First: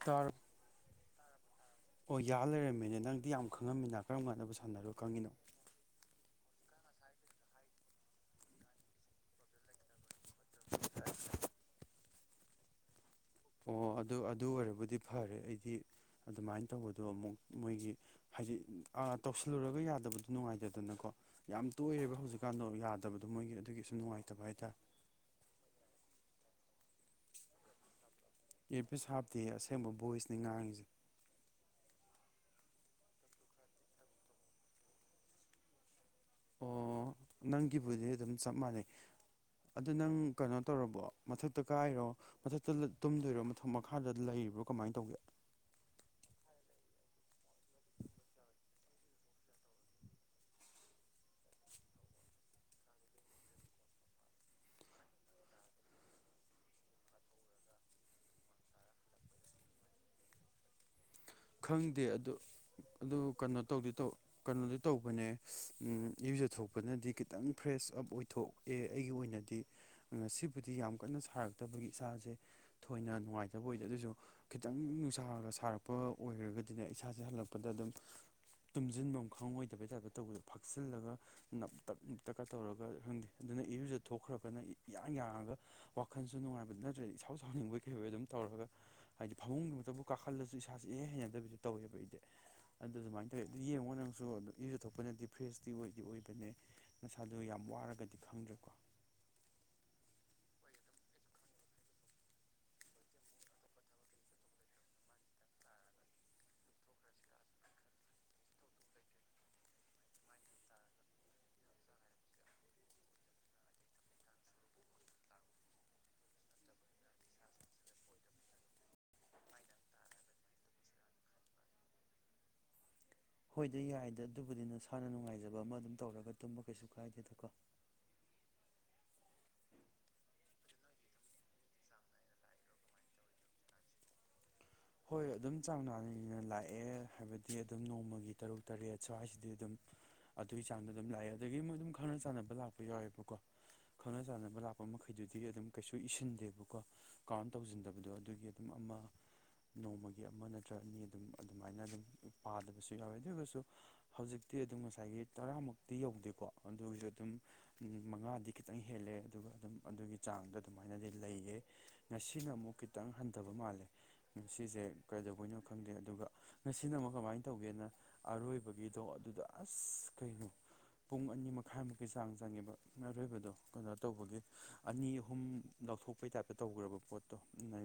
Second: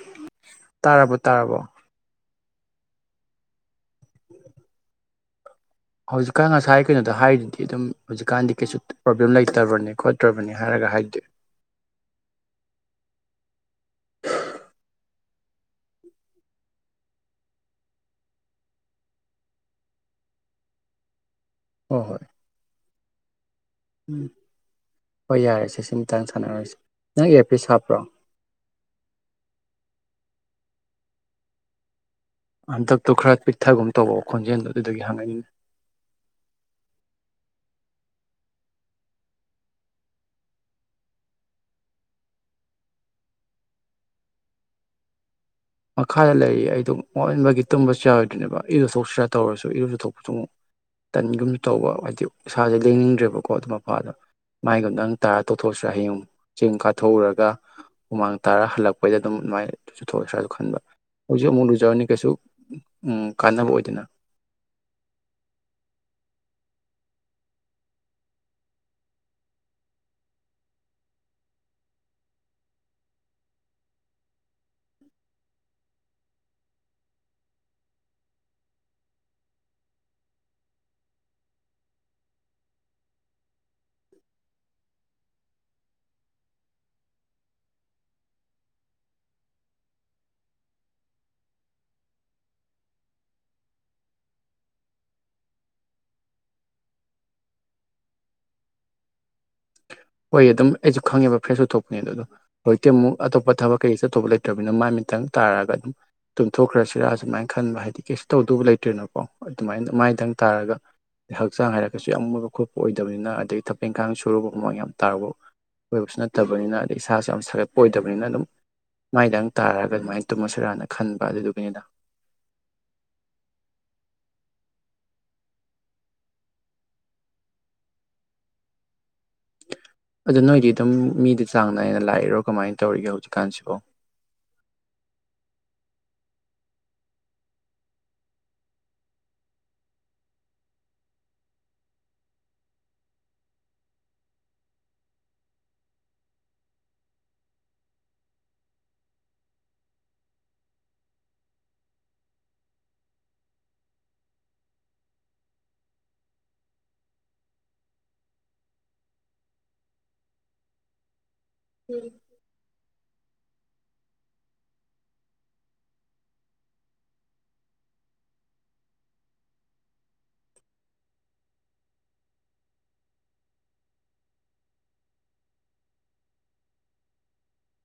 ꯇꯥꯔ ꯇꯥꯔꯥꯔꯕꯣ ꯇꯥꯔꯥꯔꯕꯣ ꯒꯌꯥ ꯂꯩꯔꯝꯃꯤꯅꯦ ꯅꯪꯗꯤ ꯌꯥꯝ ꯈꯪꯉꯝꯃꯤꯅ ꯀꯔꯝ ꯀꯥꯟꯅꯕꯨ ꯁꯥꯟꯅꯔꯣ ꯈꯪꯉꯤꯅꯣ ꯍꯧꯖꯤꯛꯀꯥꯟ ꯉꯁꯥꯏ ꯀꯩꯅꯣꯗ ꯍꯥꯏꯔꯤꯗꯤ ꯑꯗꯨꯝ ꯍꯧꯖꯤꯛꯀꯥꯟꯗꯤ ꯀꯩꯁꯨ ꯄ꯭ꯔꯣꯕ꯭ꯂꯦꯝ ꯂꯩꯇꯕꯅꯤ ꯈꯣꯠꯇ꯭ꯔꯕꯅꯤ ꯍꯥꯏꯔꯒ ꯍꯥꯏꯗꯦ ꯑꯣ ꯑꯗꯨ ꯑꯗꯨ ꯑꯣꯏꯔꯕꯨꯗꯤ ꯐꯔꯦ ꯑꯩꯗꯤ ꯑꯗꯨꯃꯥꯏꯅ ꯇꯧꯕꯗꯣ ꯑꯃꯨꯛ ꯃꯣꯏꯒꯤ ꯍꯥꯏꯗꯤ ꯇꯧꯁꯤꯜꯂꯨꯔꯒ ꯌꯥꯗꯕꯗꯨꯣ ꯅꯨꯡꯉꯥꯏꯇꯗꯅꯀꯣ ꯌꯥꯝ ꯇꯣꯏꯑꯦꯕ ꯍꯧꯖꯤꯛꯀꯥꯟꯗꯣ ꯌꯥꯗ꯭ꯔꯦ ꯐꯠꯇꯕꯗꯣ ꯃꯣꯏꯒꯤ ꯑꯗꯨꯒꯤ ꯁꯨꯝ ꯎꯝ ꯅꯨꯡꯉꯥꯏꯇꯕ ꯍꯥꯏꯇꯥꯔꯦ ꯍꯣꯏ ꯌꯥꯔꯦ ꯁꯤ ꯁꯤꯃꯇꯥꯟꯖꯦ ꯁꯅꯔꯁꯦ ꯅꯪ ꯑꯦ ꯄ ꯍꯥꯞꯄ꯭ꯔꯣ ꯑꯦꯄꯤꯁ ꯍꯥꯞꯇꯦ ꯑꯁꯦꯡꯕ ꯚꯣꯏꯁꯅꯤ ꯉꯥꯡꯉꯁꯦ ꯍꯟꯇꯞꯇꯣ ꯈꯔ ꯄꯤꯛꯊꯒꯨꯝ ꯇꯧꯑꯣ ꯈꯣꯟꯖꯦꯜꯗꯨꯣ ꯑꯗꯨꯗꯒꯤ ꯍꯪꯉꯟꯅꯤꯡꯉꯤ ꯑꯣ ꯅꯪꯒꯤꯕꯨꯗꯤ ꯑꯗꯨꯝ ꯆꯞ ꯃꯥꯟꯅꯩ ꯑꯗꯨ ꯅꯪ ꯀꯩꯅꯣ ꯇꯧꯔꯕꯣ ꯃꯊꯛꯇ ꯀꯥꯏꯔꯣ ꯃꯊꯛꯇ ꯇꯨꯝꯗꯣꯏꯔꯣ ꯃꯊꯛ ꯃꯈꯥꯗ ꯂꯩꯔꯤꯕ꯭ꯔꯣ ꯀꯃꯥꯏꯅ ꯇꯧꯒꯦ ꯃꯈꯥꯗ ꯂꯩꯔꯤ ꯑꯩ ꯑꯗꯨ ꯃꯟꯕꯒꯤ ꯇꯨꯝꯕꯁꯨ ꯌꯥꯔꯣꯏꯗꯣꯏꯅꯦꯕ ꯏꯔꯨꯊꯣꯛꯁꯤꯔꯥ ꯇꯧꯔꯁꯨ ꯏꯔꯨ ꯆꯨꯊꯣꯛꯄꯁꯨ ꯑꯃꯨꯛ ꯇꯟꯒꯨꯝ ꯇꯧꯕ ꯍꯥꯏꯗꯤ ꯏꯁꯥꯁꯦ ꯂꯦꯡꯅꯤꯡꯗ꯭ꯔꯦꯕꯀꯣ ꯑꯗꯨ ꯃꯐꯥꯗ ꯃꯥꯏꯒꯨꯝꯗ ꯅꯪ ꯇꯥꯔ ꯇꯣꯊꯣꯛꯑꯁꯤꯔꯥ ꯍꯌꯦꯡ ꯆꯦꯡ ꯀꯥꯊꯣꯛꯎꯔꯒ ꯍꯨꯃꯥꯡ ꯇꯥꯔ ꯍꯜꯂꯛꯄꯩꯗ ꯑꯗꯨꯝ ꯑꯗꯨꯃꯥꯏꯅ ꯆꯨꯊꯣꯛꯑꯁꯤꯔꯥ ꯈꯟꯕ ꯈꯪꯗꯦ ꯑꯗꯨ ꯑꯗꯨ ꯎꯝ ꯀꯩꯅꯣ ꯀꯥꯟꯅꯕ ꯇꯧꯗꯤ ꯑꯣꯏꯗꯅ ꯀꯩꯅꯣꯗꯤ ꯇꯧꯕꯅꯦ ꯌꯨꯖ ꯊꯣꯛꯄꯅꯗꯤ ꯈꯤꯇꯪ ꯐ꯭ꯔꯦꯁ ꯑꯞ ꯑꯣꯏꯊꯣꯛꯑꯦ ꯑꯩꯒꯤ ꯑꯣꯏꯅꯗꯤ ꯉꯁꯤꯕꯨꯗꯤ ꯌꯥꯝ ꯀꯟꯅ ꯁꯥꯔꯛꯇꯕꯒꯤ ꯏꯁꯥꯁꯦ ꯊꯣꯏꯅ ꯅꯨꯡꯉꯥꯏꯇꯕ ꯑꯣꯏꯗꯦ ꯑꯗꯨꯁꯨ ꯈꯤꯇꯪ ꯅꯨꯡꯁꯥꯔꯒ ꯁꯥꯔꯛꯄ ꯑꯣꯏꯔꯒꯗꯤꯅꯦ ꯏꯁꯥꯁꯦ ꯍꯜꯂꯛꯄꯗ ꯑꯗꯨꯝ ꯇꯨꯝꯁꯤꯟꯐꯝ ꯈꯪꯉꯣꯏꯗꯕꯩ ꯇꯥꯏꯞꯇ ꯇꯧꯕꯗꯣ ꯐꯛꯆꯤꯜꯂꯒ ꯅꯞꯇꯛ ꯅꯞ ꯇꯛꯀ ꯇꯧꯔꯒ ꯈꯪꯗꯦ ꯑꯗꯨꯅ ꯏꯔꯨꯖ ꯊꯣꯛꯈ꯭ꯔꯒꯅ ꯏꯌꯥꯡ ꯌꯥꯡꯉꯒ ꯋꯥꯈꯜꯁꯨ ꯅꯨꯡꯉꯥꯏꯕꯗꯨ ꯅꯠꯇ꯭ꯔꯗꯤ ꯏꯁꯥꯎ ꯁꯥꯎꯅꯤꯡꯕꯩ ꯀꯩꯍꯣꯏ ꯑꯗꯨꯝ ꯇꯧꯔꯒ ꯍꯥꯏꯗꯤ ꯐꯃꯨꯡꯒꯤꯃꯛꯇꯕꯨ ꯀꯥꯈꯠꯂꯁꯨ ꯏꯁꯥ ꯍꯩꯅꯗꯕꯤꯁꯨ ꯇꯧꯋꯦꯕ ꯑꯩꯗꯤ ꯑꯗꯨ ꯑꯗꯨꯃꯥꯏꯅ ꯇꯧꯋꯦ ꯑꯗꯨ ꯌꯦꯡꯉꯣ ꯅꯪꯁꯨ ꯑꯗꯨ ꯏꯁꯨ ꯊꯣꯛꯄꯅꯗꯤ ꯐ꯭ꯔꯦꯁꯇꯤ ꯑꯣꯏꯗꯤ ꯑꯣꯏꯕꯅꯦ ꯅꯁꯥꯗꯨ ꯌꯥꯝ ꯋꯥꯔꯒꯗꯤ ꯈꯪꯗ꯭ꯔꯦꯀꯣ ꯍꯣꯏ ꯑꯗꯨꯝ ꯑꯩꯁꯨ ꯈꯪꯉꯦꯕ ꯐ꯭ꯔꯦꯁ ꯎꯊꯣꯛꯄꯅꯦ ꯑ ꯑꯗꯣ ꯍꯧꯖꯤꯛꯇꯤ ꯑꯃꯨꯛ ꯑꯇꯣꯞꯄ ꯊꯕꯛ ꯀꯩꯀ ꯆꯠꯊꯣꯛꯧꯕ ꯂꯩꯇ꯭ꯔꯅꯤꯅ ꯃꯥꯏ ꯃꯤꯇꯪ ꯇꯥꯔꯒ ꯑꯗꯨꯝ ꯇꯨꯝꯊꯣꯛꯈ꯭ꯔꯁꯤꯔꯥ ꯁꯁꯨꯃꯥꯏꯅ ꯈꯟꯕ ꯍꯥꯏꯗꯤ ꯀꯩꯁꯨ ꯇꯧꯗꯕ ꯂꯩꯇ꯭ꯔꯤꯅꯣꯀꯣ ꯑꯗꯨꯃꯥꯏꯅ ꯃꯥꯏꯗꯪ ꯇꯥꯔꯒ ꯍꯛꯆꯥꯡ ꯍꯥꯏꯔꯒꯁꯨ ꯌꯥꯝ ꯃꯣꯏꯕ ꯈꯣꯠꯄ ꯑꯣꯏꯗꯕꯅꯤꯅ ꯑꯗꯒꯤ ꯊꯕꯛ ꯏꯪꯈꯥꯡ ꯁꯨꯔꯨꯕ ꯃꯑꯣꯡ ꯌꯥꯝ ꯇꯥꯕꯨ ꯑꯣꯏꯕꯁꯨ ꯅꯠꯇꯕꯅꯤꯅ ꯑꯗꯩ ꯏꯁꯥꯁꯨ ꯌꯥꯝ ꯁꯥꯒꯠꯄ ꯑꯣꯏꯗꯕꯅꯤꯅ ꯑꯗꯨꯝ ꯃꯥꯏꯗꯪ ꯇꯥꯔꯛꯑꯒ ꯑꯗꯨꯃꯥꯏꯅ ꯇꯨꯝꯃꯁꯤꯔꯥꯅ ꯈꯟꯕ ꯑꯗꯨꯗꯨꯒꯤꯅꯤꯅ ꯍꯣꯏꯗꯤ ꯌꯥꯏꯗ ꯑꯗꯨꯕꯨꯗꯤ ꯅꯁꯥꯅ ꯅꯨꯡꯉꯥꯏꯖꯕ ꯑꯃ ꯑꯗꯨꯝ ꯇꯧꯔꯒ ꯇꯨꯝꯕ ꯀꯩꯁꯨ ꯀꯥꯏꯗꯦꯗꯀꯣ ꯑꯗꯨ ꯅꯣꯏꯗꯤ ꯑꯗꯨꯝ ꯃꯤꯗꯤ ꯆꯥꯡ ꯅꯥꯏꯅ ꯂꯥꯛꯏꯔꯣ ꯀꯃꯥꯏꯅ ꯇꯧꯔꯤꯒꯦ ꯍꯧꯖꯤꯛꯀꯥꯟꯁꯤꯕꯣ ꯍꯣꯏ ꯑꯗꯨꯝ ꯆꯥꯡ ꯅꯥꯅꯅ ꯂꯥꯛꯑꯦ ꯍꯥꯏꯕꯗꯤ ꯑꯗꯨꯝ ꯅꯣꯡꯃꯒꯤ ꯇꯔꯨꯛ ꯇꯔꯦꯠ ꯁ꯭ꯋꯥꯏꯁꯤꯗꯤ ꯑꯗꯨꯝ ꯑꯗꯨꯒꯤ ꯆꯥꯡꯗ ꯑꯗꯨꯝ ꯂꯥꯛꯑꯦ ꯑꯗꯨꯗꯒꯤ ꯑꯃꯨꯛ ꯑꯗꯨꯝ ꯈꯪꯅ ꯆꯥꯟꯅꯕ ꯂꯥꯛꯄ ꯌꯥꯎꯋꯦꯕꯀꯣ ꯈꯪꯅ ꯆꯥꯟꯅꯕ ꯂꯥꯛꯄ ꯃꯈꯩꯗꯨꯗꯤ ꯑꯗꯨꯝ ꯀꯩꯁꯨ ꯏꯁꯤꯟꯗꯦꯕꯀꯣ ꯀꯥꯎꯟ ꯇꯧꯁꯤꯟꯗꯕꯗꯣ ꯑꯗꯨꯒꯤ ꯑꯗꯨꯝ ꯑꯃ ꯅꯣꯡꯃꯒꯤ ꯑꯃ ꯅꯠꯇ꯭ꯔꯒ ꯑꯅꯤ ꯑꯗꯨꯝ ꯑꯗꯨꯃꯥꯏꯅ ꯑꯗꯨꯝ ꯄꯥꯗꯕꯁꯨ ꯌꯥꯎꯋꯦ ꯑꯗꯨꯁꯨ ꯍꯧꯖꯤꯛꯇꯤ ꯑꯗꯨꯝ ꯉꯁꯥꯏꯒꯤ ꯇꯔꯥꯃꯨꯛꯇꯤ ꯌꯧꯗꯦꯀꯣ ꯑꯗꯨꯒꯤꯁꯨ ꯑꯗꯨꯝ ꯃꯉꯥꯗꯤ ꯈꯤꯇꯪ ꯍꯦꯜꯂꯦ ꯑꯗꯨꯒ ꯑꯗꯨꯝ ꯑꯗꯨꯒꯤ ꯆꯥꯡꯗ ꯑꯗꯨꯃꯥꯏꯅꯗꯤ ꯂꯩꯌꯦ ꯉꯁꯤꯅꯨꯛ ꯀ ꯈꯤꯇꯪ ꯍꯟꯊꯕ ꯃꯥꯜꯂꯦ ꯉꯁꯤꯁꯦ ꯀꯩꯗꯧꯕꯅꯣ ꯈꯪꯗꯦ ꯑꯗꯨꯒ ꯉꯁꯤꯅ ꯑꯃꯨꯛ ꯀꯃꯥꯏꯅ ꯇꯧꯒꯦꯅ ꯑꯔꯣꯏꯕꯒꯤꯗꯣ ꯑꯗꯨꯗ ꯑꯁ ꯀꯩꯅꯣ ꯄꯨꯡ ꯑꯅꯤ ꯃꯈꯥꯏꯃꯨꯛꯀꯤ ꯆꯥꯡ ꯆꯪꯉꯦꯕ ꯑꯔꯣꯏꯕꯗꯣ ꯀꯩꯅꯣ ꯇꯧꯕꯒꯤ ꯑꯅꯤ ꯑꯍꯨꯝ ꯂꯧꯊꯣꯛꯄꯩ ꯇꯥꯏꯞꯇ ꯇꯧꯈ꯭ꯔꯕ ꯄꯣꯠꯇꯣ ꯅ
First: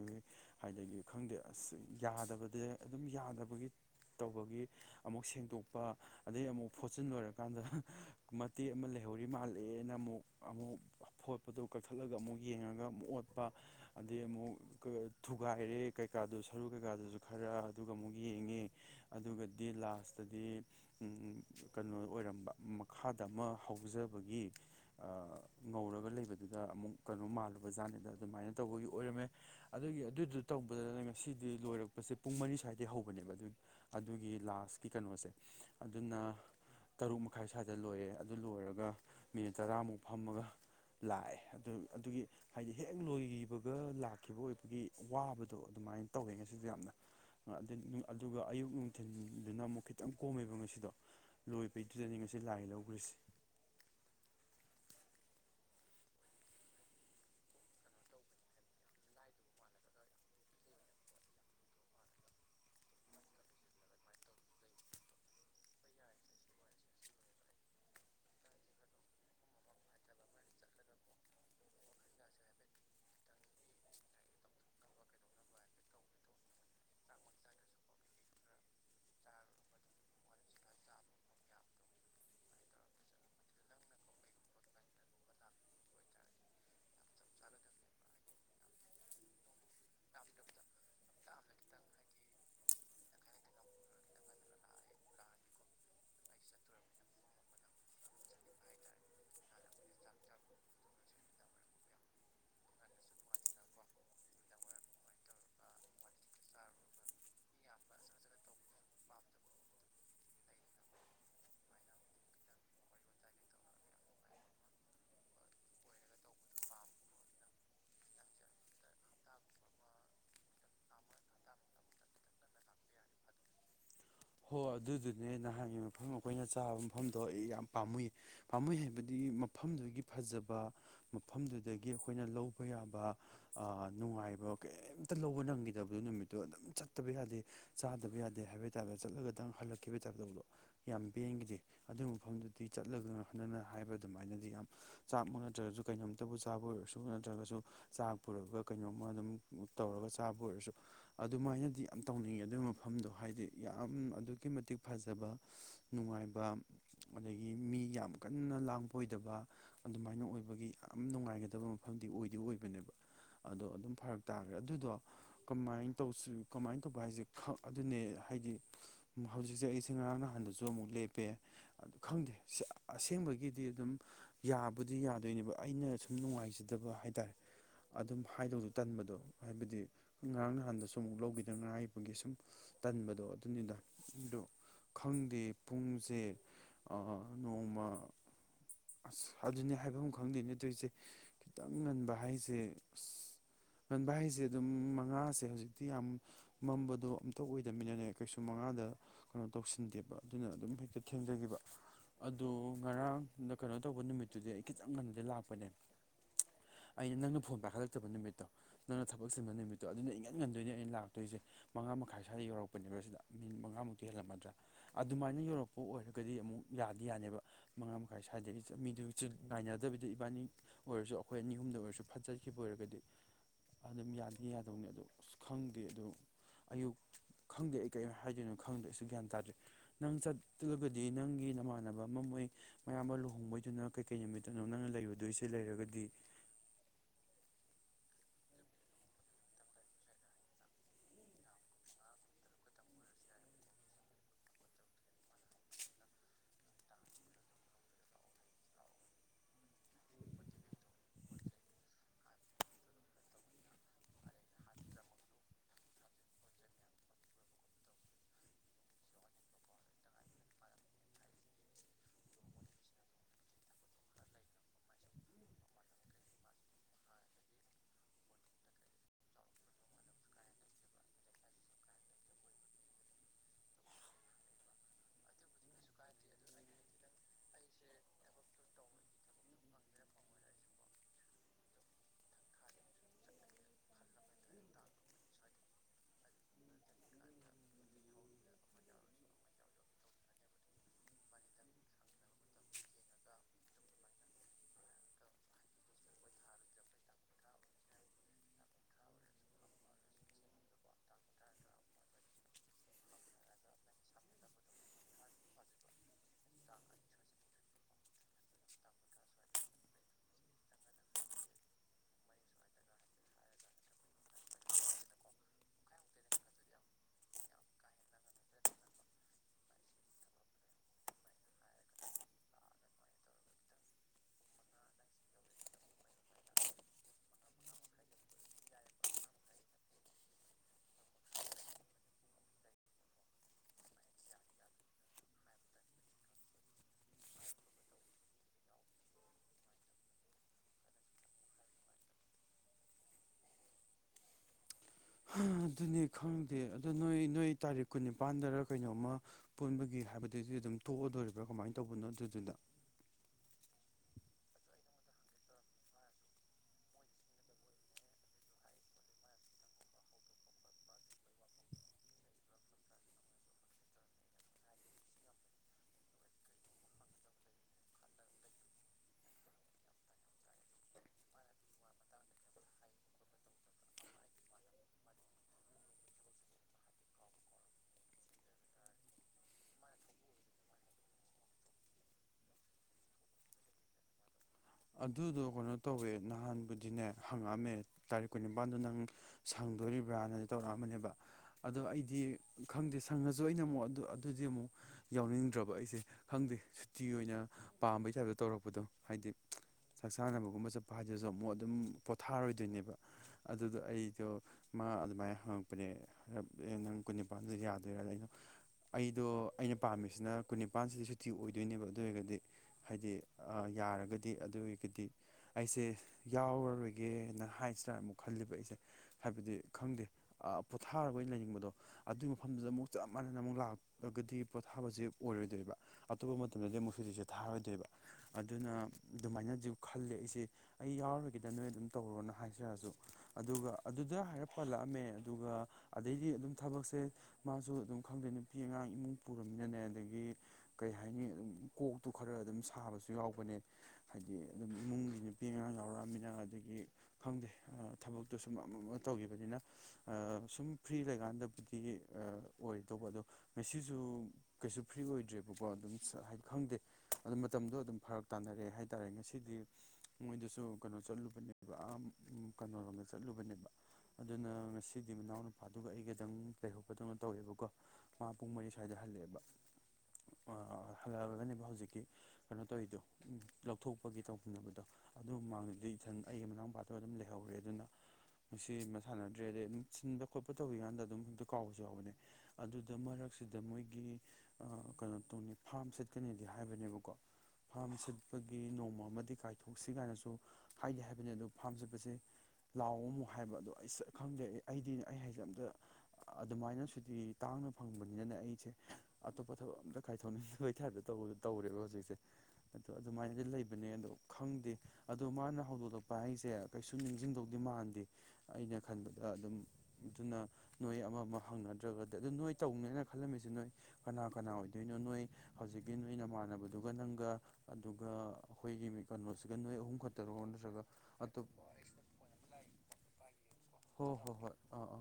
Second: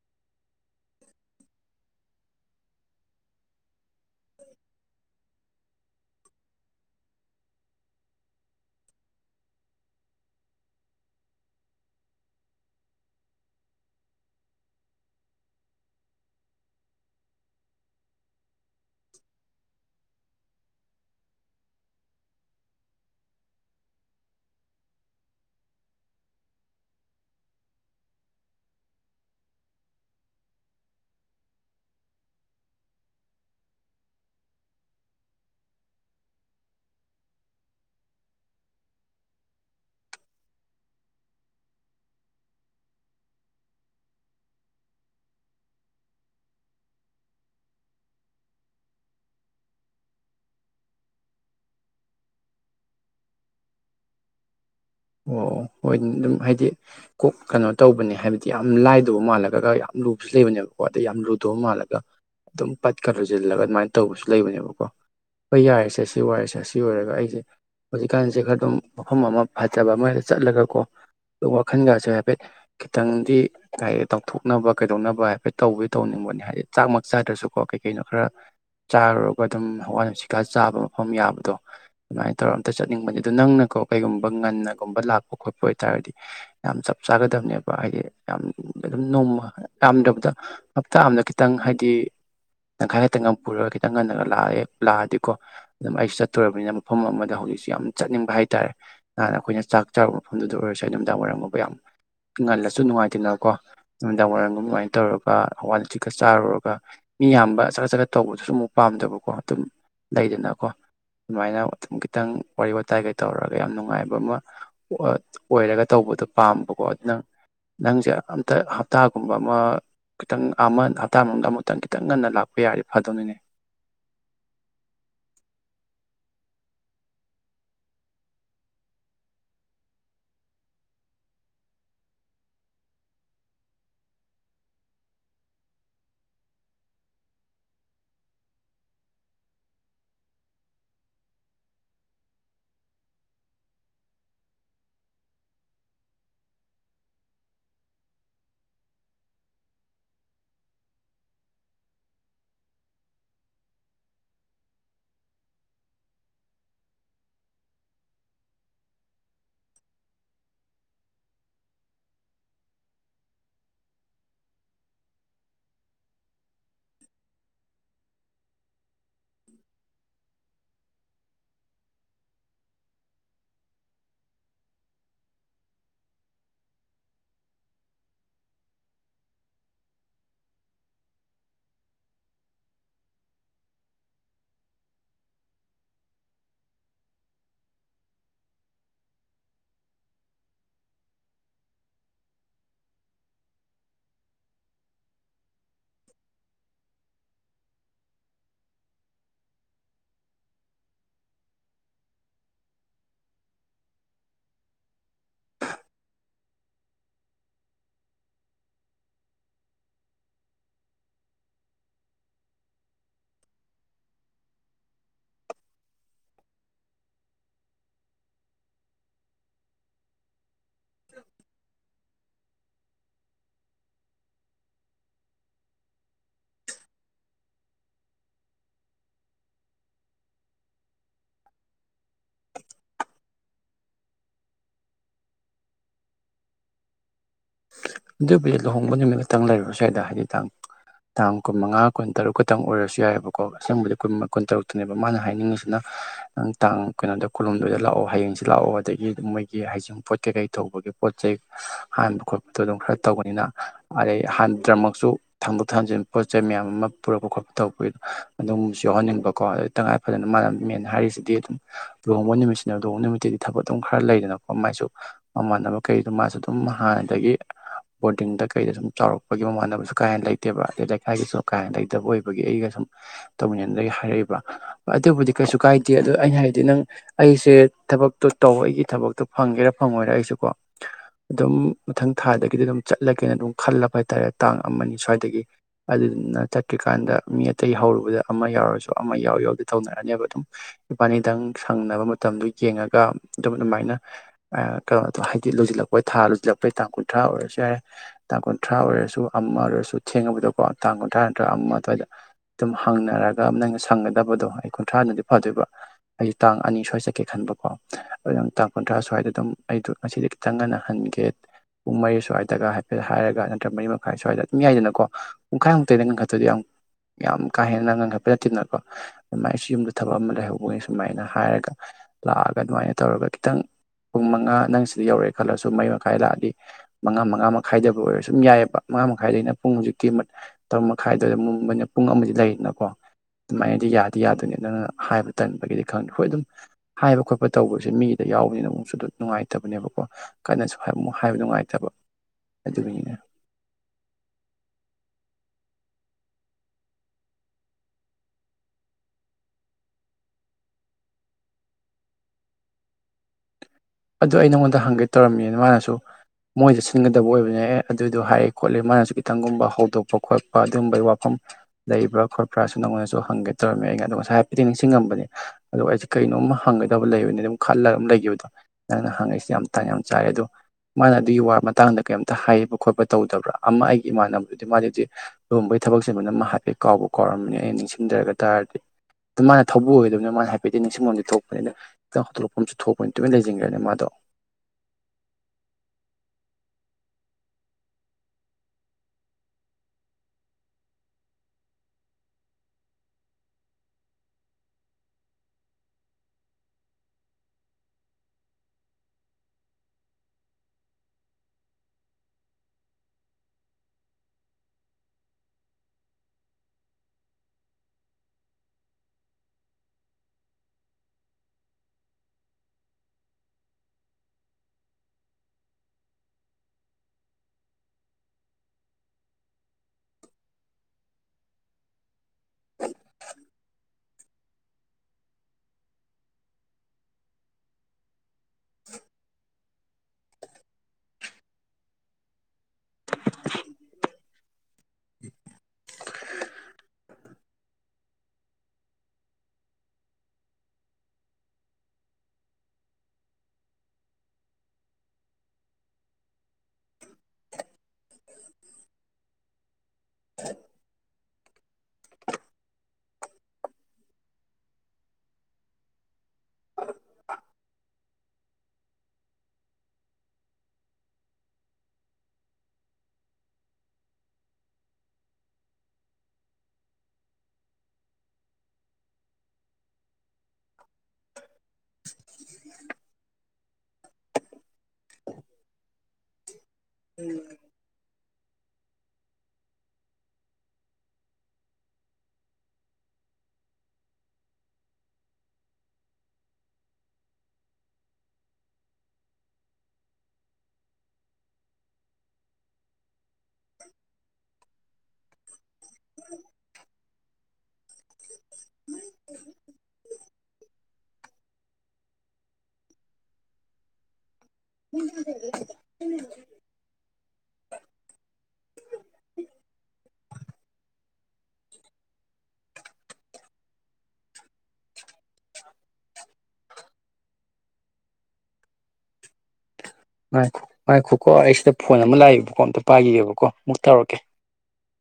ꯍꯥꯏꯗꯒꯤ ꯈꯪꯗꯦ ꯑꯁ ꯌꯥꯗꯕꯗ ꯑꯗꯨꯝ ꯌꯥꯗꯕꯒꯤ ꯇꯧꯕꯒꯤ ꯑꯃꯨꯛ ꯁꯦꯡꯗꯣꯛꯄ ꯑꯗꯩ ꯑꯃꯨꯛ ꯐꯣꯠꯆꯤꯟ ꯂꯣꯏꯔꯀꯥꯟꯗ ꯃꯇꯦꯛ ꯑꯃ ꯂꯩꯍꯧꯔꯤ ꯃꯥꯜꯂꯦꯅ ꯑꯃꯨꯛ ꯑꯃꯨꯛ ꯐꯣꯠꯄꯗꯣ ꯀꯛꯊꯠꯂꯒ ꯑꯃꯨꯛ ꯌꯦꯡꯉꯒ ꯑꯃꯨꯛ ꯑꯣꯠꯄ ꯑꯗꯩ ꯑꯃꯨꯛ ꯊꯨꯒꯥꯏꯔꯦ ꯀꯩꯀꯥꯗꯨ ꯁꯔꯨ ꯀꯩꯀꯥꯗꯨꯁꯨ ꯈꯔ ꯑꯗꯨꯒ ꯑꯃꯨꯛ ꯌꯦꯡꯉ ꯑꯗꯨꯒꯗꯤ ꯂꯥꯁꯇꯗꯤ ꯀꯩꯅꯣ ꯑꯣꯏꯔꯝꯕ ꯃꯈꯥꯗ ꯑꯃ ꯍꯧꯖꯕꯒꯤ ꯉꯧꯔꯒ ꯂꯩꯕꯗꯨꯗ ꯑꯃꯨꯛ ꯀꯩꯅꯣ ꯃꯥꯜꯂꯨꯕ ꯖꯥꯠꯅꯤꯗ ꯑꯗꯨꯃꯥꯏꯅ ꯇꯧꯕꯒꯤ ꯑꯣꯏꯔꯝꯃꯦ ꯑꯗꯨꯒꯤ ꯑꯗꯨꯗꯨ ꯇꯧꯕ ꯉꯁꯤꯗꯤ ꯂꯣꯏꯔꯛꯄꯁꯦ ꯄꯨꯡ ꯃꯔꯤ ꯁ꯭ꯋꯥꯏꯗꯩ ꯍꯧꯕꯅꯦꯕ ꯑꯗꯨꯒꯤ ꯑꯗꯨꯒꯤ ꯂꯥꯁꯀꯤ ꯀꯩꯅꯣꯁꯦ ꯑꯗꯨꯅ ꯇꯔꯨꯛ ꯃꯈꯥꯏ ꯁ꯭ꯋꯥꯏꯗ ꯂꯣꯏꯔꯦ ꯑꯗꯨ ꯂꯣꯏꯔꯒ ꯃꯤꯅꯤꯠ ꯇꯔꯥꯃꯨꯛ ꯐꯝꯃꯒ ꯂꯥꯛꯑꯦ ꯑꯗꯨ ꯑꯗꯨꯒꯤ ꯍꯥꯏꯗꯤ ꯍꯦꯛ ꯂꯣꯏꯈꯤꯕꯒ ꯂꯥꯛꯈꯤꯕ ꯑꯣꯏꯕꯒꯤ ꯋꯥꯕꯗ ꯑꯗꯣ ꯑꯗꯨꯃꯥꯏꯅ ꯇꯧꯋꯦ ꯉꯁꯤꯗ ꯌꯥꯝꯅ ꯑꯗꯨꯒ ꯑꯌꯨꯛ ꯅꯨꯡꯊꯤꯜꯗꯨꯅ ꯑꯃꯨꯛ ꯈꯤꯇꯪ ꯀꯣꯝꯃꯦꯕ ꯉꯁꯤꯗꯣ ꯂꯣꯏꯕꯩꯗꯨꯗꯅꯤ ꯉꯁꯤ ꯂꯥꯏ ꯂꯧꯈ꯭ꯔꯤꯁꯤꯦ ꯑꯣ ꯑꯣ ꯍꯣꯏ ꯑꯗꯨꯝ ꯍꯥꯏꯗꯤ ꯀꯣꯛ ꯀꯩꯅꯣ ꯇꯧꯕꯅꯦ ꯍꯥꯏꯕꯗꯤ ꯌꯥꯝ ꯂꯥꯏꯗꯧꯕ ꯃꯥꯜꯂꯒ ꯌꯥꯝ ꯂꯨꯕꯁꯨ ꯂꯩꯕꯅꯦꯕꯀꯣ ꯑꯗꯩ ꯌꯥꯝ ꯂꯨꯗꯧꯕ ꯃꯥꯜꯂꯒ ꯑꯗꯨꯝ ꯄꯠꯀ ꯂꯨꯁꯤꯜꯂꯒ ꯑꯗꯨꯃꯥꯏꯅ ꯇꯧꯕꯁꯨ ꯂꯩꯕꯅꯦꯕꯀꯣ ꯍꯣꯏ ꯌꯥꯔꯤꯁꯦ ꯁꯤ ꯑꯣꯏꯔꯁꯦ ꯑꯁꯤ ꯑꯣꯏꯔꯒ ꯑꯩꯁꯦ ꯍꯧꯖꯤꯛꯀꯥꯟꯁꯦ ꯈꯔ ꯑꯗꯨꯝ ꯃꯐꯝ ꯑꯃ ꯐꯖꯕ ꯑꯃꯗ ꯆꯠꯂꯒꯀꯣ ꯑꯗꯨ ꯋꯥꯈꯜꯒꯥꯁꯦ ꯍꯥꯏꯐꯦꯠ ꯈꯤꯇꯪꯗꯤ ꯀ ꯇꯧꯊꯣꯛꯅꯕ ꯀꯩꯗꯧꯅꯕ ꯍꯥꯏꯐꯦꯠ ꯇꯧꯕꯗꯤ ꯇꯧꯅꯤꯡꯕꯅꯦ ꯍꯥꯏꯗꯤ ꯆꯥꯛꯃꯛꯛ ꯆꯥꯗ꯭ꯔꯁꯨꯀꯣ ꯀꯩ ꯀꯩꯅꯣ ꯈꯔ ꯆꯥꯔꯨꯔꯒ ꯑꯗꯨꯝ ꯍꯋꯥ ꯅꯨꯡꯁꯤꯠꯀꯥ ꯆꯥꯕ ꯃꯐꯝ ꯌꯥꯕꯗꯣ ꯑꯗꯨꯃꯥꯏꯅ ꯇꯧꯔꯒ ꯑꯝꯇ ꯆꯠꯅꯤꯡꯕꯅꯤ ꯑꯗꯨ ꯅꯪꯅꯀꯣ ꯀꯩꯒꯨꯝꯕ ꯉꯟꯅꯒꯨꯝꯕ ꯂꯥꯛꯄ ꯈꯣꯠꯄ ꯑꯣꯏꯇꯥꯔꯗꯤ ꯌꯥꯝ ꯆꯞ ꯆꯥꯒꯗꯕꯅꯦꯕ ꯍꯥꯏꯗꯤ ꯌꯥꯝ ꯑꯗꯨꯝ ꯅꯣꯡꯃ ꯌꯥꯝꯗ꯭ꯔꯕꯗ ꯍꯞꯇꯥ ꯑꯃꯗ ꯈꯤꯇꯪ ꯍꯥꯏꯗꯤ ꯇꯪꯈꯥꯏ ꯉꯇꯪꯒ ꯄꯨꯔꯒ ꯈꯤꯇꯪ ꯉꯟꯅꯒ ꯂꯥꯛꯑꯦ ꯂꯥꯛꯑꯗꯤꯀꯣ ꯑꯗꯨꯝ ꯑꯩꯁꯨ ꯆꯠꯇꯣꯔꯕꯅꯤꯅ ꯃꯐꯝ ꯑꯃꯗ ꯍꯧꯖꯤꯛꯁꯨ ꯌꯥꯝ ꯆꯠꯅꯤꯡꯕ ꯍꯥꯏꯇꯥꯔꯦ ꯅꯍꯥꯟꯅ ꯑꯩꯈꯣꯏꯅ ꯆꯥꯛ ꯆꯥꯨꯕ ꯃꯐꯝꯗꯨꯗ ꯑꯣꯏꯔꯁꯨ ꯑꯩ ꯅꯨꯃꯤꯗꯥꯡ ꯋꯥꯏꯔꯝꯒꯨꯝꯕ ꯌꯥꯝ ꯉꯜꯂꯁꯨ ꯅꯨꯡꯉꯥꯏꯇꯅꯀꯣ ꯅꯨꯃꯤꯗꯥꯡ ꯋꯥꯏꯝꯒꯨꯝ ꯑꯗꯨꯃꯥꯏꯅ ꯇꯧꯔꯒ ꯍꯋꯥꯤ ꯆ ꯆꯥꯔꯨꯔꯒ ꯃꯤ ꯌꯥꯝꯕ ꯆꯀꯠ ꯆꯠꯈꯠ ꯇꯧꯕꯗꯨꯁꯨ ꯑꯃꯨꯛ ꯄꯥꯝꯗꯕꯀꯣ ꯑꯗꯨꯝ ꯂꯩꯗꯅꯀꯣ ꯑꯗꯨꯃꯥꯏꯅ ꯑꯗꯨꯝ ꯈꯤꯇꯪ ꯋꯥꯔꯤ ꯋꯥꯇꯥꯏꯒꯩ ꯇꯧꯔꯒ ꯌꯥꯝ ꯅꯨꯡꯉꯥꯏꯕ ꯑꯣꯏꯔꯒ ꯇꯧꯕꯗꯣ ꯄꯥꯝꯕꯀꯣ ꯑꯗꯨ ꯅꯪ ꯅꯪꯁꯦ ꯑꯝꯇ ꯍꯞꯇꯥꯒꯨꯝꯕ ꯑꯃ ꯈꯤꯇꯪ ꯑꯃ ꯍꯞꯇꯥ ꯃꯅꯨꯡꯗ ꯑꯃꯨꯛꯇꯪ ꯈꯤꯇꯪ ꯉꯟꯅ ꯂꯥꯛꯄ ꯌꯥꯔꯦ ꯐꯗꯧꯅꯤꯅꯦ ꯍꯣ ꯑꯗꯨꯗꯨꯅꯦ ꯅꯍꯥꯟꯒꯤ ꯃꯐꯝ ꯑꯩꯈꯣꯏꯅ ꯆꯥꯕ ꯃꯐꯝꯗꯣ ꯑꯩ ꯌꯥꯝ ꯄꯥꯝꯃꯨꯏ ꯄꯥꯝꯃꯨꯏ ꯍꯥꯏꯕꯗꯤ ꯃꯐꯝꯗꯨꯒꯤ ꯐꯖꯕ ꯃꯐꯝꯗꯨꯗꯒꯤ ꯑꯩꯈꯣꯏꯅ ꯂꯧꯕ ꯌꯥꯕ ꯅꯨꯡꯉꯥꯏꯕ ꯀꯩꯝꯇ ꯂꯧꯕ ꯅꯪꯈꯤꯗꯕꯗꯣ ꯅꯨꯃꯤꯠꯇꯣ ꯑꯗꯨꯝ ꯆꯠꯇꯕ ꯌꯥꯗꯦ ꯆꯥꯗꯕ ꯌꯥꯗꯦ ꯍꯥꯏꯕ ꯇꯥꯔꯦ ꯆꯠꯂꯒꯇꯪ ꯍꯜꯂꯛꯈꯤꯕ ꯇꯥꯏꯞꯇꯧꯗꯣ ꯌꯥꯝ ꯦꯡꯈꯤꯗꯦ ꯑꯗꯨꯕ ꯃꯐꯝꯗꯨꯗꯤ ꯆꯠꯂꯒ ꯍꯅ ꯍꯥꯏꯕ ꯑꯗꯨꯃꯥꯏꯅꯗꯤ ꯌꯥꯝ ꯆꯥꯛꯃꯨꯛ ꯅꯠꯇ꯭ꯔꯒꯁꯨ ꯀꯩꯅꯣꯝꯇꯕꯨ ꯆꯥꯕ ꯑꯣꯏꯔꯁꯨ ꯅꯠꯇ꯭ꯔꯒꯁꯨ ꯆꯥꯛ ꯄꯨꯔꯒ ꯀꯩꯅꯣꯝꯃ ꯑꯗꯨꯝ ꯇꯧꯔꯒ ꯆꯥꯕ ꯑꯣꯏꯔꯁꯨ ꯑꯗꯨꯃꯥꯏꯅꯗꯤ ꯌꯥꯝ ꯇꯧꯅꯤꯡꯉꯦ ꯑꯗꯨꯕ ꯃꯐꯝꯗꯣ ꯍꯥꯏꯗꯤ ꯌꯥꯝ ꯑꯗꯨꯛꯀꯤ ꯃꯇꯤꯛ ꯐꯖꯕ ꯅꯨꯡꯉꯥꯏꯕ ꯑꯗꯒꯤ ꯃꯤ ꯌꯥꯝ ꯀꯟꯅ ꯂꯥꯡꯄꯣꯏꯗꯕ ꯑꯗꯨꯃꯥꯏꯅ ꯑꯣꯏꯕꯒꯤ ꯌꯥꯝ ꯅꯨꯡꯉꯥꯏꯒꯗꯕ ꯃꯐꯝꯗꯤ ꯑꯣꯏꯗꯤ ꯑꯣꯏꯕꯅꯦꯕ ꯑꯗꯣ ꯑꯗꯨꯝ ꯐꯔꯛ ꯇꯥꯈ꯭ꯔꯦ ꯑꯗꯨꯗꯣ ꯀꯃꯥꯏ ꯇꯧꯁꯨ ꯀꯃꯥꯏꯅ ꯇꯧꯕ ꯍꯥꯏꯁꯦ ꯑꯗꯨꯅꯦ ꯍꯥꯏꯗꯤ ꯍꯧꯖꯤꯛꯁꯦ ꯑꯩꯁꯦ ꯉꯔꯥꯡ ꯅꯍꯥꯟꯗꯁꯨ ꯑꯃꯨꯛ ꯂꯦꯞꯄꯦ ꯑꯗꯨ ꯈꯪꯗꯦ ꯑꯁꯦꯡꯕꯒꯤꯗꯤ ꯑꯗꯨꯝ ꯌꯥꯕꯨꯗꯤ ꯌꯥꯗꯣꯏꯅꯦꯕ ꯑꯩꯅ ꯁꯨꯝ ꯅꯨꯡꯉꯥꯏꯖꯗꯕ ꯍꯥꯏꯇꯥꯔꯦ ꯑꯗꯨꯝ ꯍꯥꯏꯗꯧꯁꯨ ꯇꯟꯕꯗꯣ ꯍꯥꯏꯕꯗꯤ ꯉꯔꯥꯡ ꯅꯍꯥꯟꯗꯁꯨ ꯑꯃꯨꯛ ꯂꯧꯈꯤꯗ ꯉꯥꯏꯕꯒꯤ ꯁꯨꯝ ꯇꯟꯕꯗꯣ ꯑꯗꯨꯅꯤꯗ ꯑꯗꯣ ꯈꯪꯗꯦ ꯄꯨꯡꯁꯦ ꯅꯣꯡꯃ ꯑꯁ ꯑꯗꯨꯅꯤ ꯍꯥꯏꯕ ꯑꯃ ꯈꯪꯗꯦꯅꯦ ꯑꯗꯨꯗꯣꯏꯁꯦ ꯈꯤꯇꯪ ꯉꯟꯕ ꯍꯥꯏꯁꯦ ꯑꯁ ꯉꯟꯕ ꯍꯥꯏꯁꯦ ꯑꯗꯨꯝ ꯃꯉꯥꯁꯦ ꯍꯧꯖꯤꯛꯇꯤ ꯌꯥꯝ ꯃꯝꯕꯗꯣ ꯑꯝꯇ ꯑꯣꯏꯗ ꯆꯗꯃꯤꯅꯅꯦ ꯀꯩꯁꯨ ꯃꯉꯥꯗ ꯀꯩꯅꯣ ꯇꯧꯁꯤꯟꯗꯦꯕ ꯑꯗꯨꯅ ꯑꯗꯨꯝ ꯍꯦꯛꯇ ꯊꯦꯡꯖꯈꯤꯕ ꯑꯗꯣ ꯉꯔꯥꯡꯗ ꯀꯩꯅꯣ ꯇꯧꯕ ꯅꯨꯃꯤꯠꯇꯨꯗꯤ ꯑꯩ ꯈꯤꯇꯪ ꯉꯟꯅꯗꯤ ꯂꯥꯛꯄꯅꯦ ꯑꯩꯅ ꯅꯪꯅ ꯐꯣꯟ ꯄꯥꯏꯈꯠꯂꯛꯇꯕ ꯅꯨꯃꯤꯠꯇꯣ ꯅꯪꯅ ꯊꯕꯛ ꯆꯤꯟꯕ ꯅꯨꯃꯤꯠꯇꯣ ꯑꯗꯨꯅ ꯏꯪꯉꯟ ꯉꯟꯗꯣꯏꯅꯦ ꯑꯩꯅ ꯂꯥꯛꯇꯣꯏꯁꯦ ꯃꯉꯥ ꯃꯈꯥꯏ ꯁ꯭ꯋꯥꯏꯗ ꯌꯧꯔꯛꯄꯅꯦꯕ ꯁꯤꯗ ꯃꯤ ꯃꯉꯥꯃꯨꯛꯇꯤ ꯍꯦꯜꯂꯝꯃꯗ꯭ꯔꯥ ꯑꯗꯨꯃꯥꯏꯅ ꯌꯧꯔꯛꯄ ꯑꯣꯏꯔꯒꯗꯤ ꯑꯃꯨꯛ ꯌꯥꯗꯤ ꯌꯥꯅꯦꯕ ꯃꯉꯥ ꯃꯈꯥꯏ ꯁ꯭ꯋꯥꯏꯗꯗꯒꯤ ꯃꯤꯗꯨ ꯉꯥꯏꯅꯗꯕꯤꯗ ꯏꯕꯥꯅꯤ ꯑꯣꯏꯔꯁꯨ ꯑꯩꯈꯣꯏ ꯑꯅꯤ ꯑꯍꯨꯝꯗ ꯑꯣꯏꯔꯁꯨ ꯐꯠꯖꯈꯤꯕ ꯑꯣꯏꯔꯒꯗꯤ ꯑꯗꯨꯝ ꯌꯥꯗꯤ ꯌꯥꯗꯕꯅꯤ ꯑꯗ ꯑ ꯈꯪꯗꯦ ꯑꯗꯨ ꯑꯌꯨꯛ ꯈꯪꯗꯦ ꯑꯩ ꯀꯔꯤ ꯍꯥꯏꯗꯣꯏꯅꯣ ꯈꯪꯗꯦ ꯑꯩꯁꯨ ꯒ꯭ꯌꯥꯟ ꯇꯥꯗ꯭ꯔꯦ ꯅꯪ ꯆꯠꯇꯂꯂꯒꯗꯤ ꯅꯪꯒꯤ ꯅꯃꯥꯟꯅꯕ ꯑꯃ ꯃꯣꯏ ꯃꯌꯥꯝ ꯑꯃ ꯂꯨꯍꯣꯡꯕꯩꯗꯨꯅ ꯀꯩꯀꯩ ꯅꯨꯃꯤꯠꯇꯅꯣ ꯅꯪꯅ ꯂꯩꯔꯨꯗꯣꯏꯁꯦ ꯂꯩꯔꯒꯗꯤ ꯑꯗꯨꯕꯨꯗꯤ ꯂꯨꯍꯣꯡꯕ ꯅꯨꯃꯤꯠ ꯈꯛꯇꯪ ꯂꯩꯔꯕ ꯁ꯭ꯋꯥꯏꯗ ꯍꯥꯏꯗꯤ ꯇꯥꯡ ꯇꯥꯡ ꯀꯨꯟꯃꯉꯥ ꯀꯨꯟꯇꯔꯨꯛ ꯈꯛꯇꯪ ꯑꯣꯏꯔꯁꯨ ꯌꯥꯏꯑꯕꯀꯣ ꯑꯁꯦꯡꯕꯗꯤ ꯀꯨ ꯀꯨꯟꯇꯔꯨꯛꯇꯨꯅꯦꯕ ꯃꯥꯅ ꯍꯥꯏꯅꯤꯡꯉꯤꯁꯤꯅ ꯇꯥꯡ ꯀꯩꯅꯣꯗ ꯀꯣꯂꯍꯣꯨꯝꯗꯣꯏꯗ ꯂꯥꯛꯑꯣ ꯍꯌꯦꯡꯁ ꯂꯥꯛꯑꯣ ꯑꯗꯒꯤ ꯃꯣꯏꯒꯤ ꯍꯩꯖꯤꯡ ꯄꯣꯠ ꯀꯩꯀꯩ ꯊꯧꯕꯒꯤ ꯄꯣꯠ ꯆꯩ ꯍꯥꯟꯕ ꯈꯣꯠꯄ ꯑꯗꯨ ꯑꯗꯨꯝ ꯈꯔ ꯇꯧꯕꯅꯤꯅ ꯑꯗꯩ ꯍꯥꯟꯅꯗ꯭ꯔꯃꯛꯁꯨ ꯊꯗꯣꯛ ꯊꯝꯖꯤꯟ ꯄꯣꯠ ꯆꯩ ꯃꯌꯥꯝ ꯑꯃ ꯄꯨꯔꯛꯄ ꯈꯣꯠꯄ ꯇꯧꯕꯒꯤꯗ ꯑꯗꯨꯝꯕꯕꯁꯨ ꯌꯥꯎꯍꯟꯅꯤꯡꯕꯀꯣ ꯑꯗꯩ ꯇꯉꯥꯏ ꯐꯗꯅ ꯃꯥꯅ ꯃꯦꯟ ꯍꯥꯏꯔꯤꯁꯤꯗꯤ ꯑꯗꯨꯝ ꯂꯨꯍꯣꯡꯕ ꯅꯨꯃꯤꯠꯁꯤꯅꯦ ꯂꯨꯍꯣꯡꯕ ꯅꯨꯃꯤꯠꯇꯨꯗꯤ ꯊꯕꯛ ꯑꯗꯨꯝ ꯈꯔ ꯂꯩꯗꯅꯀꯣ ꯃꯥꯏꯁꯨ ꯃꯃꯥꯟꯅꯕ ꯀꯩꯗꯣ ꯃꯥꯁꯨ ꯑꯗꯨꯝ ꯍꯥꯟꯅꯗꯒꯤ ꯕꯣꯔꯗꯤꯡꯗ ꯀꯩꯗ ꯁꯨꯝ ꯆꯥꯎꯔꯛꯄꯒꯤ ꯃꯃꯥꯟꯅꯕꯁꯨ ꯀꯥ ꯍꯦꯟꯅ ꯂꯩꯇꯦꯕ ꯑꯗꯩ ꯂꯩꯀꯥꯏꯒꯤꯁꯨ ꯀꯥ ꯍꯦꯟꯅ ꯂꯩꯇꯕ ꯑꯣꯏꯕꯒꯤ ꯑꯩꯒ ꯁꯨꯝ ꯇꯧꯅꯤꯒꯤ ꯍꯥꯏꯔꯛꯏꯕ ꯑꯗꯨꯕꯨꯗꯤ ꯀꯩꯁꯨ ꯀꯥꯏꯗꯦ ꯑꯗꯣ ꯑꯩꯅ ꯍꯥꯏꯗꯤ ꯅꯪ ꯑꯩꯁꯦ ꯊꯕꯛꯇꯣ ꯇꯧ ꯑꯩꯒꯤ ꯊꯕꯛꯇꯣ ꯐꯪꯒꯦꯔꯥ ꯐꯪꯉꯣꯏꯔ ꯑꯩꯁꯨ ꯀꯣ ꯑꯗꯨꯝ ꯃꯊꯪ ꯊꯥꯗꯒꯤꯗꯤ ꯑꯗꯨꯝ ꯆꯠꯂꯒꯦꯅ ꯑꯗꯨꯝ ꯈꯜꯂꯕ ꯍꯥꯏꯇꯥꯔꯦ ꯇꯥꯡ ꯑꯃꯅꯤ ꯁ꯭ꯋꯥꯏꯗꯒꯤ ꯑꯗꯨꯗꯨꯅ ꯆꯠꯀ꯭ꯔꯤꯀꯥꯟꯗ ꯃꯤ ꯑꯇꯩ ꯍꯧꯔꯨꯕꯗ ꯑꯃ ꯌꯥꯎꯔꯁꯨ ꯑꯃ ꯌꯥꯎꯔ ꯌꯥꯎꯗ ꯇꯧꯅꯔꯅꯦꯕ ꯑꯗꯨꯝ ꯏꯕꯥꯅꯤꯗꯪ ꯁꯪꯅꯕ ꯃꯇꯝꯗꯣ ꯌꯦꯡꯉꯒ ꯑꯗꯨꯝ ꯑꯗꯨꯃꯥꯏꯅ ꯀꯩꯅꯣ ꯍꯥꯏꯗꯤ ꯂꯣꯏꯁꯤꯜꯂꯛꯄꯩ ꯊꯥ ꯂꯨꯁꯤꯜꯂꯛꯄꯩ ꯇꯥꯡ ꯀꯨꯟ ꯀꯨꯟꯊ꯭ꯔꯥ ꯑꯣꯏꯔꯁꯨ ꯌꯥꯔꯦ ꯇꯥꯡ ꯀꯨꯟꯊ꯭ꯔꯥ ꯑꯣꯏꯔꯁꯨ ꯑꯃ ꯑꯣꯏꯔꯁꯨ ꯊꯦꯡꯉꯕꯗꯣꯀꯣ ꯇꯥꯡ ꯀꯨꯟꯊ꯭ꯔꯥ ꯅꯠꯇ꯭ꯔꯒ ꯑꯃ ꯑꯗꯨꯋꯥꯏꯗ ꯑꯗꯨꯝ ꯍꯪꯅꯔꯒ ꯅꯪꯅ ꯁꯪꯒꯗꯕꯗꯣ ꯑꯩ ꯀꯨꯟꯊ꯭ꯔꯥꯅꯗꯤ ꯐꯗꯣꯏꯕ ꯑꯩꯁꯨ ꯇꯥꯡ ꯑꯅꯤ ꯁ꯭ꯋꯥꯏꯗ ꯆꯠꯀꯦ ꯈꯟꯕꯀꯣ ꯑꯗꯨ ꯅꯪ ꯇꯥꯡ ꯀꯨꯟꯊ꯭ꯔꯥ ꯁ꯭ꯋꯥꯏꯗ ꯑꯗꯨꯝ ꯑꯩꯗꯣ ꯉꯁꯤꯗꯤ ꯈꯤꯇꯪ ꯉꯟꯅ ꯍꯟꯒꯦ ꯄꯨꯡ ꯃꯔꯤ ꯁ꯭ꯋꯥꯏꯗꯒ ꯍꯥꯏꯐꯦꯠ ꯍꯥꯏꯔꯒ ꯅꯠꯇ꯭ꯔꯒ ꯃꯔꯤ ꯃꯈꯥꯏ ꯁ꯭ꯋꯥꯏꯗ ꯑꯗꯨꯝ ꯌꯥꯏꯗꯅꯀꯣ ꯄꯨꯡꯈꯥꯏꯃꯨꯛꯇꯗ ꯉꯟꯈꯠꯇꯗꯤ ꯌꯥꯝ ꯀꯥ ꯍꯦꯟꯅ ꯉꯟꯈꯠꯄ ꯅꯠꯇꯦꯅꯀꯣ ꯑꯗꯨꯃꯥꯏꯅꯁꯨ ꯌꯨꯝꯗ ꯊꯕꯛ ꯑꯃ ꯂꯩꯍꯧꯕꯒꯤ ꯁꯨꯃꯥꯏꯅ ꯍꯥꯏꯔꯒ ꯂꯥꯛꯑꯒ ꯑꯗꯨꯃꯥꯏꯅ ꯇꯧꯔꯒ ꯈꯤꯇꯪ ꯄꯨꯡ ꯃꯉꯥ ꯅꯪꯁꯤꯗ ꯌꯧꯔꯛꯑꯦ ꯈꯜꯂꯁꯨ ꯃꯔꯤ ꯃꯈꯥꯏ ꯂꯥꯛꯑꯗꯤ ꯃꯉꯥ ꯃꯉꯥ ꯃꯈꯥꯏꯗꯕꯨ ꯑꯣꯏꯔꯁꯨ ꯁꯨꯝ ꯌꯥꯏꯑꯕ ꯃꯉꯥ ꯃꯈꯥꯏꯗꯩꯅ ꯄꯨꯡ ꯍꯧꯖꯤꯛꯀꯤ ꯃꯠ ꯇꯔꯨꯛ ꯃꯈꯥꯏꯗ ꯃꯨꯕꯩꯅ ꯄꯨꯡ ꯑꯃꯗꯤ ꯂꯩꯗꯅꯀꯣ ꯑꯗꯨꯃꯥꯏꯅꯗꯤ ꯌꯥꯗꯤ ꯌꯥꯗꯣꯏꯅꯤ ꯑꯗꯨꯅ ꯍꯥꯏꯕ ꯇꯟꯕꯒꯤꯗꯤ ꯈꯪꯗꯦ ꯍꯣꯏ ꯑꯗꯨꯝ ꯍꯥꯏꯕ ꯈꯣꯠꯄ ꯇꯧꯕꯁꯦ ꯃꯤꯗ ꯌꯥꯎꯕꯅꯤꯅ ꯑꯃꯨꯛꯁꯨ ꯑꯗꯨꯝ ꯅꯨꯡꯉꯥꯏꯇꯕꯅꯦꯕꯀꯣ ꯀꯟꯅꯁꯨ ꯍꯥꯏꯕ ꯍꯥꯏꯕ ꯅꯨꯡꯉꯥꯏꯇꯕ ꯑꯗꯨꯒꯤꯅꯤꯅꯦ ꯑꯗꯨꯅꯤ ꯈꯪꯗꯦ ꯑꯗꯣ ꯅꯣꯏ ꯅꯣꯏ ꯇꯥꯔꯤꯛ ꯀꯨꯟꯅꯤꯄꯥꯟꯗ ꯀꯩꯅꯣꯝꯃ ꯄꯨꯟꯕꯒꯤ ꯍꯥꯏꯕꯗꯨꯗꯤ ꯑꯗꯨꯝ ꯊꯣꯛꯑꯗꯣꯔꯤꯕ꯭ꯔꯥ ꯀꯃꯥꯏꯅ ꯇꯧꯕꯅꯣ ꯑꯗꯨꯗꯨꯗ ꯑꯗꯨ ꯑꯩ ꯅꯉꯣꯟꯗ ꯍꯪꯒꯦ ꯇꯧꯔꯝꯃꯤꯅ ꯃꯥꯅꯁꯨ ꯃꯣꯏꯗ ꯁꯤꯟꯒꯗꯕ ꯑꯣꯏꯕꯅꯦ ꯑꯦ ꯑꯗꯨꯗꯣ ꯍꯥꯏ ꯈꯣꯠꯂꯤ ꯃꯥꯅꯁꯨ ꯈꯤꯇꯪꯒꯨꯝꯕ ꯍꯧꯗꯣꯛꯄ ꯈꯣꯠꯄ ꯑꯗꯨꯝꯕꯒꯤ ꯋꯥꯐꯝ ꯂꯩꯕ꯭ꯔꯥ ꯈꯣꯠꯄ꯭ꯔꯥꯁꯨ ꯅꯪꯉꯣꯟꯗꯁꯨ ꯍꯪꯒꯦ ꯇꯧꯔꯝꯃꯤ ꯑꯩꯅ ꯑꯗꯣ ꯉꯁꯥꯏ ꯍꯥꯏꯐꯦꯠꯇ ꯅꯤꯡꯁꯤꯡꯉꯝꯕꯅꯦ ꯑꯗꯣ ꯑꯩꯁꯦ ꯀꯩꯅꯣꯝ ꯍꯪꯒꯗꯕ ꯂꯩꯕꯅꯤ ꯑꯗꯨꯝ ꯈꯜꯂꯒ ꯑꯗꯨꯝ ꯂꯩꯈꯤꯕꯗꯣ ꯅꯪꯅ ꯍꯪꯉꯛꯏꯁꯦ ꯌꯥꯝ ꯇꯥꯏ ꯌꯥꯝ ꯆꯥꯏꯔꯦ ꯑꯗꯣ ꯃꯥꯅ ꯑꯗꯨꯒꯤ ꯋꯥ ꯃꯇꯥꯡꯗ ꯀꯩꯝꯇ ꯍꯥꯏꯕ ꯈꯣꯠꯄ ꯇꯧꯗꯕ꯭ꯔꯥ ꯑꯃ ꯑꯩꯒꯤ ꯏꯃꯥꯟꯅꯕꯗꯨꯗꯤ ꯃꯥꯗꯤꯗꯤ ꯂꯨꯍꯕꯒꯤ ꯊꯕꯛ ꯆꯤꯟꯕꯅ ꯃꯥ ꯍꯥꯏꯐꯦꯠ ꯀꯥꯎꯕ ꯀꯥꯎꯔꯝꯝꯕꯅꯤ ꯑꯩꯅ ꯅꯤꯡꯁꯤꯡꯗ꯭ꯔꯒ ꯇꯥꯔꯗꯤ ꯑꯗꯨ ꯃꯥꯅ ꯊꯧꯕ ꯑꯣꯏꯒꯗꯕꯅꯤꯅ ꯃꯥꯅ ꯍꯥꯏꯐꯦꯠꯇꯗꯤ ꯅꯤꯡꯁꯤꯡꯕꯐꯝꯗꯤ ꯊꯣꯛꯄꯅꯤꯅ ꯈꯤꯇꯪ ꯍꯧꯠꯇꯗꯣꯔꯛꯐꯝꯁꯨ ꯊꯣꯛꯄꯅꯤ ꯇꯨꯃꯤꯅ ꯂꯩꯖꯦ ꯖꯤꯡꯒ꯭ꯔꯅꯤ ꯃꯥꯗꯣ ꯑꯗꯨꯗꯣ ꯀꯩꯅꯣ ꯇꯧꯋꯦ ꯅꯍꯥꯟꯕꯨꯗꯤꯅꯦ ꯍꯪꯉꯛꯑꯝꯃꯦ ꯇꯥꯔꯤꯛ ꯀꯨꯟꯅꯤꯄꯥꯜꯗꯣ ꯅꯪ ꯁꯪꯗꯣꯔꯤꯕ꯭ꯔꯥꯅꯗꯤ ꯇꯧꯔꯛꯑꯝꯕꯅꯦꯕ ꯑꯗꯣ ꯑꯩꯗꯤ ꯈꯪꯗꯦ ꯁꯪꯉꯁꯨ ꯑꯩꯅ ꯑꯃꯨꯛ ꯑꯗꯨꯗꯤ ꯑꯃꯨꯛ ꯌꯥꯎꯅꯤꯡꯗ꯭ꯔꯕ ꯑꯩꯁꯦ ꯈꯪꯗꯦ ꯁꯨꯇꯤ ꯑꯣꯏꯅ ꯄꯥꯝꯕꯩ ꯇꯥꯏꯞꯇ ꯇꯧꯔꯛꯄꯗꯣ ꯍꯥꯏꯗꯤ ꯆꯥꯛ ꯆꯥꯅꯕꯒꯨꯝꯕ ꯆꯠꯄ ꯍꯥꯏꯗꯨꯁꯨ ꯑꯃꯨꯛ ꯑꯗꯨꯝ ꯄꯣꯊꯥꯔꯣꯏꯗꯣꯏꯅꯦꯕ ꯑꯗꯨꯗꯣ ꯑꯩꯗꯣ ꯃꯥ ꯑꯗꯨꯃꯥꯏꯅ ꯍꯪꯉꯛꯄꯅꯦ ꯅꯪ ꯀꯨꯟ ꯅꯤꯄꯥꯥꯟꯗ ꯌꯥꯗꯣꯏꯔꯥ ꯑꯩꯅ ꯑꯩꯗꯣ ꯑꯩꯅ ꯄꯥꯝꯃꯤꯁꯤꯅ ꯀꯨꯟꯅꯤꯄꯥꯜꯁꯤꯗꯤ ꯁꯨꯇꯤ ꯑꯣꯏꯗꯣꯏꯅꯦꯕ ꯑꯗꯨ ꯑꯣꯏꯔꯒꯗꯤ ꯍꯥꯏꯗꯤ ꯌꯥꯔꯒꯗꯤ ꯗꯤ ꯑꯗꯨ ꯑꯣꯏꯔꯒꯗꯤ ꯑꯩꯁꯦ ꯌꯥꯎꯔꯔꯣꯏꯒꯦꯅ ꯍꯥꯏꯁꯤꯔꯅ ꯑꯃꯨꯛ ꯈꯜꯂꯦꯕ ꯑꯩꯁꯦ ꯍꯥꯏꯕꯗꯤ ꯈꯪꯗꯦ ꯄꯣꯊꯥꯔꯕꯣꯏ ꯂꯩꯅꯤꯡꯕꯗꯣ ꯑꯗꯨꯒꯤ ꯃꯐꯝꯗꯨꯗ ꯑꯃꯨꯛ ꯆꯞ ꯃꯥꯟꯅꯅ ꯑꯃꯨꯛ ꯂꯥꯛꯑꯒꯗꯤ ꯄꯣꯊꯥꯕꯁꯦ ꯑꯣꯏꯔꯣꯏꯗꯣꯏꯕ ꯑꯇꯣꯞꯄ ꯃꯇꯝꯗꯗꯤ ꯑꯃꯨꯛ ꯁꯨꯇꯁꯦ ꯊꯥꯔꯣꯏꯗꯣꯏꯕ ꯑꯗꯨꯅ ꯑꯗꯨꯃꯥꯏꯅꯁꯨ ꯈꯜꯂꯦ ꯑꯩꯁꯦ ꯑꯩ ꯌꯥꯎꯔꯒꯦꯗ ꯅꯣꯏ ꯑꯗꯨꯝ ꯇꯧꯔꯣꯅ ꯍꯥꯏꯁꯦ ꯑꯗꯨꯒ ꯑꯗꯨꯗ ꯍꯥꯏ ꯍꯠꯂꯛꯑꯝꯃꯦ ꯑꯗꯨꯒ ꯑꯗꯩꯗꯤ ꯑꯗꯨꯝ ꯊꯕꯛꯁꯦ ꯁꯦ ꯃꯥꯁꯨ ꯑꯗꯨꯝ ꯈꯪꯗꯦ ꯅꯨꯄꯤ ꯑꯉꯥꯡ ꯏꯃꯨꯡ ꯄꯨꯔꯃꯤꯅꯤꯅꯦ ꯑꯗꯒꯤ ꯀꯩ ꯍꯥꯏꯅꯤ ꯑꯗꯨꯝ ꯀꯣꯛꯇꯨ ꯈꯔ ꯑꯗꯨꯝ ꯁꯥꯕꯁꯨ ꯌꯥꯎꯕꯅꯦ ꯍꯥꯏꯗꯤ ꯑꯗꯨꯝ ꯏꯃꯨꯡꯒꯤ ꯅꯨꯄꯤ ꯑꯉꯥꯡ ꯌꯥꯎꯔꯛꯑꯃꯤꯅ ꯑꯗꯨꯒꯤ ꯈꯪꯗꯦ ꯊꯕꯛꯇꯣ ꯁꯨꯝ ꯑꯃ ꯑꯃ ꯇꯧꯈꯤꯕꯅꯤꯅ ꯁꯨꯝ ꯐ꯭ꯔꯤ ꯂꯩꯀꯥꯟꯗ ꯗꯤ ꯑꯣꯏꯗꯧꯕ ꯑꯗꯣ ꯉꯁꯤꯁꯨ ꯀꯩꯁꯨ ꯐ꯭ꯔꯤ ꯑꯣꯏꯗ꯭ꯔꯦꯕꯀꯣ ꯑꯗꯨꯝ ꯍꯥꯏꯗꯤ ꯈꯪꯗꯦ ꯑꯗꯣ ꯃꯇꯝꯗꯣ ꯑꯗꯨꯝ ꯐꯔꯛ ꯇꯥꯟꯅꯔꯛꯑꯦ ꯍꯥꯏꯇꯥꯔꯦ ꯉꯁꯤꯗꯤ ꯃꯣꯏꯗꯁꯨ ꯀꯩꯅꯣ ꯆꯠꯂꯨꯕꯅꯦꯕ ꯀꯩꯅꯣꯔꯣꯝꯗ ꯆꯠꯂꯨꯕꯅꯦꯕ ꯑꯗꯨꯅ ꯉꯁꯤꯗꯤ ꯃꯅꯥꯎꯅꯨꯄꯥꯗꯨꯒ ꯑꯩ ꯗꯪ ꯇꯩꯍꯧꯄꯗꯧꯅ ꯇꯧꯋꯦꯕꯀꯣ ꯃꯥ ꯄꯨꯡ ꯃꯔꯤ ꯁ꯭ꯋꯥꯏꯗ ꯍꯜꯂꯛꯑꯦꯕ ꯑ ꯍꯜꯂꯛꯔꯒꯅꯦꯕ ꯍꯧꯖꯤꯛꯀꯤ ꯀꯩꯅꯣ ꯇꯧꯔꯤꯗꯣ ꯂꯧꯊꯣꯛꯄꯒꯤ ꯇꯧꯃꯤꯕꯗꯣ ꯑꯗꯨ ꯃꯃꯥꯡꯗꯗꯤ ꯏꯊꯟ ꯑꯩꯒꯤ ꯃꯥꯡ ꯄ ꯇꯣ ꯑꯗꯨꯝ ꯂꯩꯍꯧꯔꯦ ꯑꯗꯨꯅ ꯃꯁꯤꯃ ꯁꯥꯟꯅꯗ꯭ꯔꯦ ꯑꯗꯩꯝ ꯁꯤꯟꯕ ꯈꯣꯠꯄ ꯇꯧꯋꯀꯥꯟꯗ ꯑꯗꯨꯝ ꯍꯦꯛꯇ ꯀꯥꯎꯕꯁꯨ ꯌꯥꯎꯕꯅꯦ ꯑꯗꯨꯗ ꯃꯔꯛꯁꯤꯗ ꯃꯣꯏꯒꯤ ꯀꯩꯅꯣ ꯇꯧꯅꯤ ꯐꯥꯔꯝ ꯁꯠꯀꯅꯤꯗꯤ ꯍꯥꯏꯕꯅꯦꯕꯀꯣ ꯐꯥꯝ ꯁꯤꯠꯄꯒꯤ ꯅꯣꯡꯃ ꯑꯃꯗꯤ ꯀꯥꯏꯊꯣꯛꯁꯤ ꯀꯥꯏꯅꯁꯨ ꯍꯥꯏꯗꯦ ꯍꯥꯏꯕꯅꯤ ꯑꯗꯨꯗꯣ ꯐꯥꯝ ꯁꯠꯄꯁꯦ ꯂꯥꯎꯝꯃꯨ ꯍꯥꯏꯕ ꯑꯗꯣ ꯑꯩ ꯁ ꯈꯪꯗꯦ ꯑꯩ ꯑꯩꯗꯤ ꯑꯩ ꯍꯥꯏꯁꯦ ꯑꯝꯇ ꯑꯗꯨꯃꯥꯏꯅ ꯁꯤ ꯇꯥꯡꯅ ꯐꯪꯕꯅꯤꯅꯅ ꯑꯩ ꯑꯇꯣ ꯄꯊ ꯊ ꯗ ꯇꯧꯕꯗ ꯇꯧꯔꯦꯕ ꯍꯧꯖꯤꯛꯁꯦ ꯑꯗ ꯑꯗꯨꯃꯥꯏꯅꯗꯤ ꯂꯩꯕꯅꯦ ꯑꯗꯣ ꯈꯪꯗꯦ ꯑꯗꯣ ꯃꯥꯅ ꯍꯧꯗꯣꯔꯛꯄ ꯍꯥꯏꯁꯦ ꯀꯩꯁꯨ ꯅꯤꯡꯁꯤꯡ ꯗꯤ ꯃꯥꯟꯗꯦ ꯑꯩꯅ ꯈꯟꯕꯗ ꯑꯗꯨꯝ ꯑꯗꯨꯅ ꯅꯣꯏ ꯑꯃ ꯑꯃ ꯍꯪꯅꯗ꯭ꯔꯒꯗꯤ ꯑꯗꯨ ꯅꯣꯏ ꯇꯧꯅꯦꯅ ꯈꯜꯂꯝꯃꯤꯁꯤ ꯅꯣꯏ ꯀꯅꯥ ꯀꯅꯥ ꯑꯣꯏꯗꯣꯏꯅꯣ ꯅꯣꯏ ꯍꯧꯖꯤꯛꯀꯤ ꯅꯣꯏꯅ ꯃꯥꯟꯅꯕꯗꯨꯒ ꯅꯪꯒ ꯑꯗꯨꯒ ꯑꯩꯈꯣꯏꯒꯤ ꯀꯩꯅꯣꯁꯤꯒ ꯅꯣꯏ ꯑꯍꯨꯝ ꯈꯛꯇꯔꯣ ꯉꯥꯏꯈꯣ ꯅꯠꯇ꯭ꯔꯒ ꯉꯥꯏꯈꯣꯀꯣ ꯑꯇꯣꯞ ꯑꯩ ꯁꯤꯗ ꯐꯣꯟ ꯑꯃ ꯂꯥꯛꯏꯕꯀꯣ ꯑꯝꯇ ꯄꯥꯏꯈꯤꯦꯕꯀꯣ ꯃꯨꯛ ꯍꯣ ꯇꯧꯔꯛꯀꯦ ꯍꯣ ꯍꯣꯏ ꯑꯥ ꯑꯥ